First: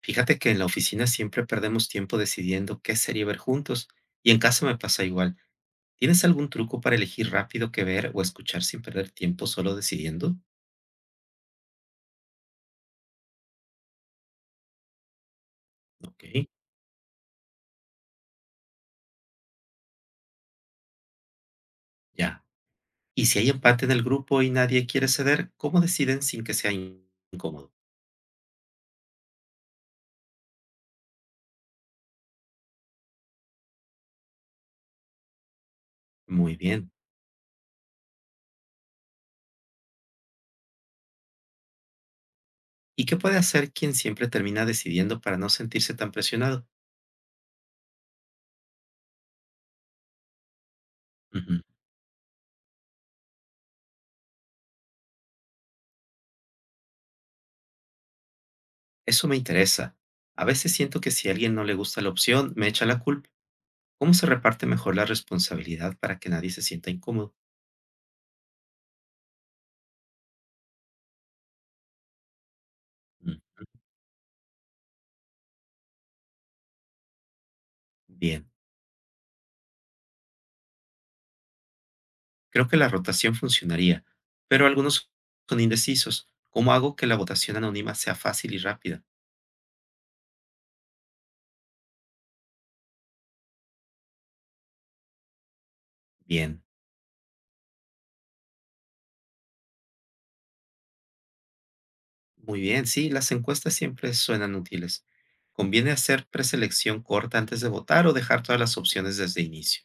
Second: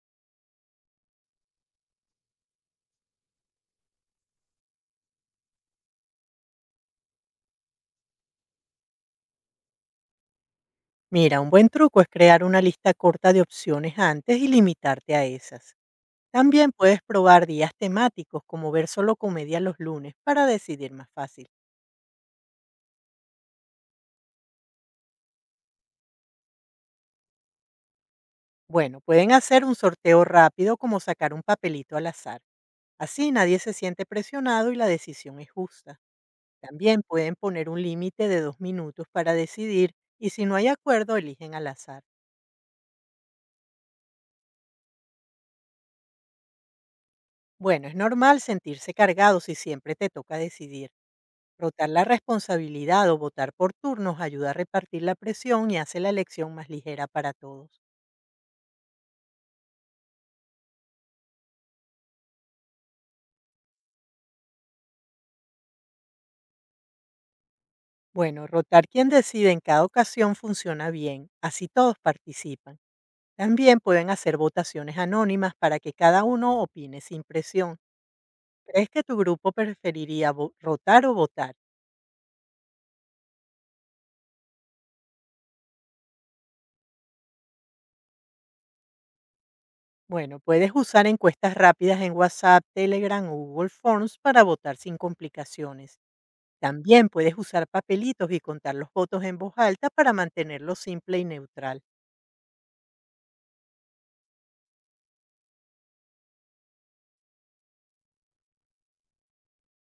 Fíjate que en la oficina siempre perdemos tiempo decidiendo qué serie ver juntos, y en casa me pasa igual. ¿Tienes algún truco para elegir rápido qué ver o escuchar sin perder tiempo solo decidiendo? Mira, un buen truco es crear una lista corta de opciones antes y limitarte a esas. Ok, También puedes probar días temáticos como ver solo comedia los lunes para decidir más fácil. ya. Y si hay empate en el grupo y nadie quiere ceder, ¿cómo deciden sin que sea incómodo? Bueno, pueden hacer un sorteo rápido como sacar un papelito al azar. Así nadie se siente presionado y la decisión es justa. Muy bien. También pueden poner un límite de 2 minutos para decidir y si no hay acuerdo eligen al azar. ¿Y qué puede hacer quien siempre termina decidiendo para no sentirse tan presionado? Bueno, es normal sentirse cargado si siempre te toca decidir. Ujú. Rotar la responsabilidad o votar por turnos ayuda a repartir la presión y hace la elección más ligera para todos. Eso me interesa. A veces siento que si a alguien no le gusta la opción, me echa la culpa. ¿Cómo se reparte mejor la responsabilidad para que nadie se sienta incómodo? Bueno, rotar quien decide en cada ocasión funciona bien, así todos participan. También pueden hacer votaciones anónimas para que cada uno opine sin presión. Bien, ¿Crees que tu grupo preferiría rotar o votar? creo que la rotación funcionaría, pero algunos son indecisos. ¿Cómo hago que la votación anónima sea fácil y rápida? Bueno, puedes usar encuestas rápidas en WhatsApp, Telegram o Google Forms para votar sin complicaciones. Bien, También puedes usar papelitos y contar los votos en voz alta para mantenerlo simple y neutral. muy bien, sí, las encuestas siempre suenan útiles. ¿Conviene hacer preselección corta antes de votar o dejar todas las opciones desde inicio?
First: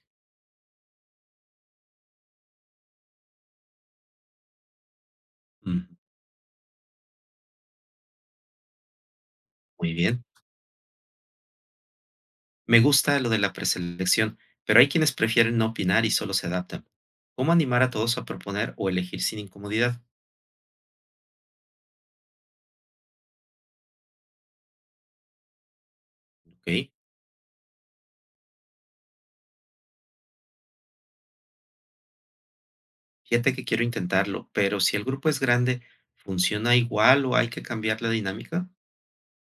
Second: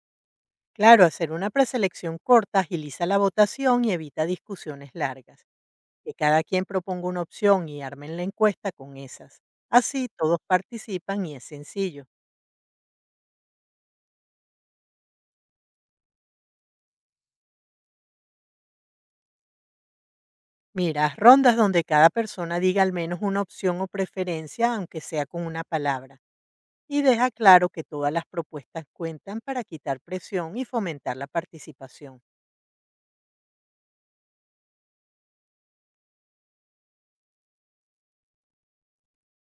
Claro, hacer una preselección corta agiliza la votación y evita discusiones largas. Mm, Que cada quien proponga una opción y armen la encuesta con esas. muy Así bien, todos participan y es sencillo. me gusta lo de la preselección, pero hay quienes prefieren no opinar y solo se adaptan. ¿Cómo animar a todos a proponer o elegir sin incomodidad? Mira, haz rondas donde cada persona diga al menos una opción o preferencia, aunque sea con una palabra. Ok. Y deja claro que todas las propuestas cuentan para quitar presión y fomentar la participación. Fíjate que quiero intentarlo, pero si el grupo es grande, ¿funciona igual o hay que cambiar la dinámica?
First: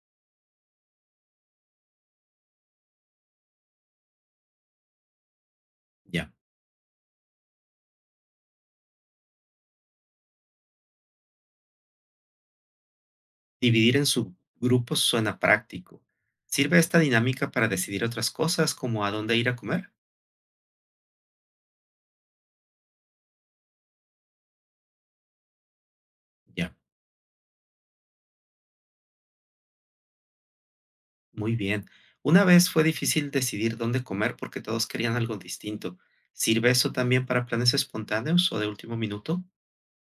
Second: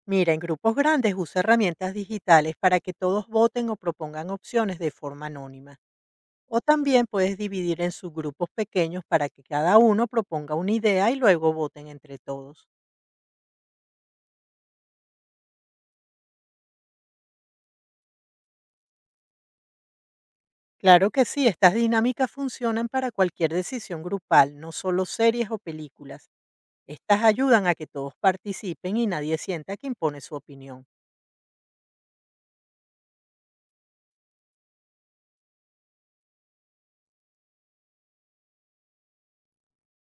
Mira, en grupos grandes usa herramientas digitales para que todos voten o propongan opciones de forma anónima. Ya. O también puedes dividir en subgrupos pequeños para que cada uno proponga una idea y luego voten entre todos. Dividir en subgrupos suena práctico. ¿Sirve esta dinámica para decidir otras cosas como a dónde ir a comer? Claro que sí, estas dinámicas funcionan para cualquier decisión grupal, no solo series o películas. Ya. Estas ayudan a que todos participen y nadie sienta que impone su opinión. Muy bien. Una vez fue difícil decidir dónde comer porque todos querían algo distinto. ¿Sirve eso también para planes espontáneos o de último minuto?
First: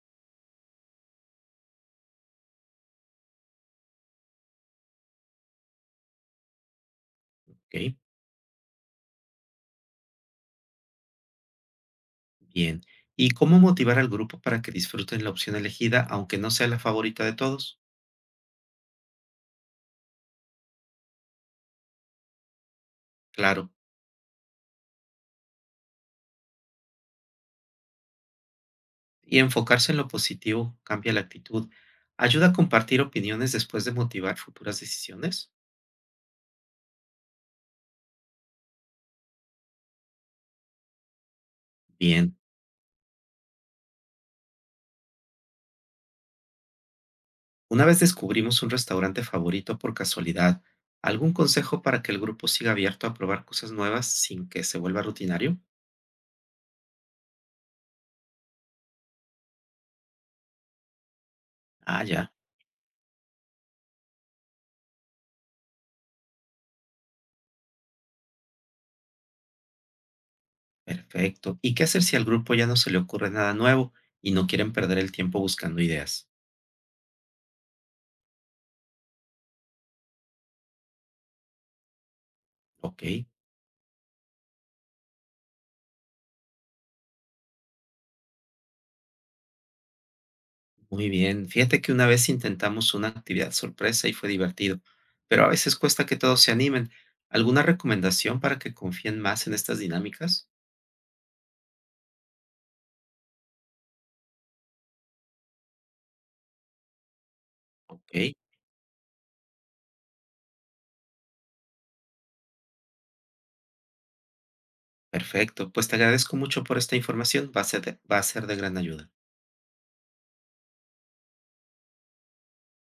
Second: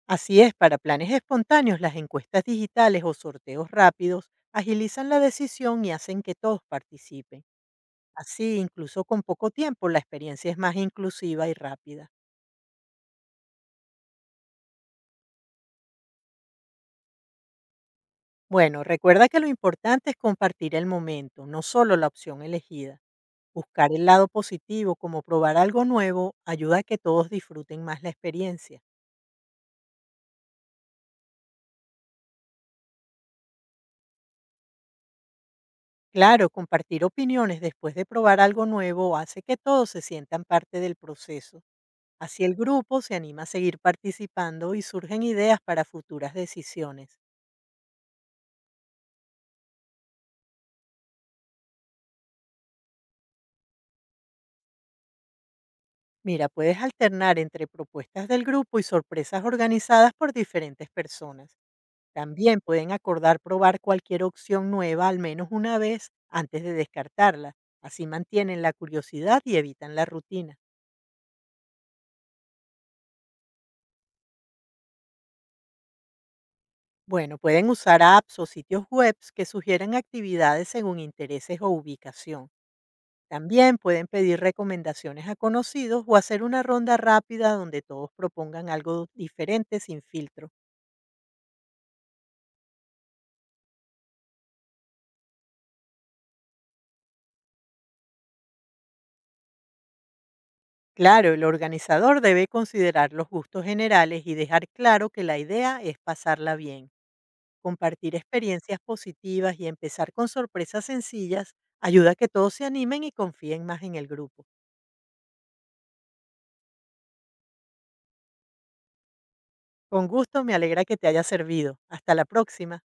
Así es, para planes espontáneos, las encuestas digitales o sorteos rápidos agilizan la decisión y hacen que todos participen. Ok. Así, incluso con poco tiempo, la experiencia es más inclusiva y rápida. Bien. ¿Y cómo motivar al grupo para que disfruten la opción elegida aunque no sea la favorita de todos? Bueno, recuerda que lo importante es compartir el momento, no solo la opción elegida. Claro. Buscar el lado positivo, como probar algo nuevo, ayuda a que todos disfruten más la experiencia. Y enfocarse en lo positivo cambia la actitud. Ayuda a compartir opiniones después de motivar futuras decisiones. Claro, compartir opiniones después de probar algo nuevo hace que todos se sientan parte del proceso. Bien, Así el grupo se anima a seguir participando y surgen ideas para futuras decisiones. una vez descubrimos un restaurante favorito por casualidad, ¿algún consejo para que el grupo siga abierto a probar cosas nuevas sin que se vuelva rutinario? Mira, puedes alternar entre propuestas del grupo y sorpresas organizadas por diferentes personas. Ah, ya, También pueden acordar probar cualquier opción nueva al menos una vez antes de descartarla. Así mantienen la curiosidad y evitan la rutina. perfecto. ¿Y qué hacer si al grupo ya no se le ocurre nada nuevo y no quieren perder el tiempo buscando ideas? Bueno, pueden usar apps o sitios web que sugieran actividades según intereses o ubicación. Ok. También pueden pedir recomendaciones a conocidos o hacer una ronda rápida donde todos propongan algo diferente sin filtro. Muy bien, fíjate que una vez intentamos una actividad sorpresa y fue divertido, pero a veces cuesta que todos se animen. ¿Alguna recomendación para que confíen más en estas dinámicas? Claro, el organizador debe considerar los gustos generales y dejar claro que la idea es pasarla bien. Ok, Compartir experiencias positivas y empezar con sorpresas sencillas ayuda a que todos se animen y confíen más en el grupo. perfecto. Pues te agradezco mucho por esta información, va a ser de gran ayuda. Con gusto, me alegra que te haya servido. Hasta la próxima.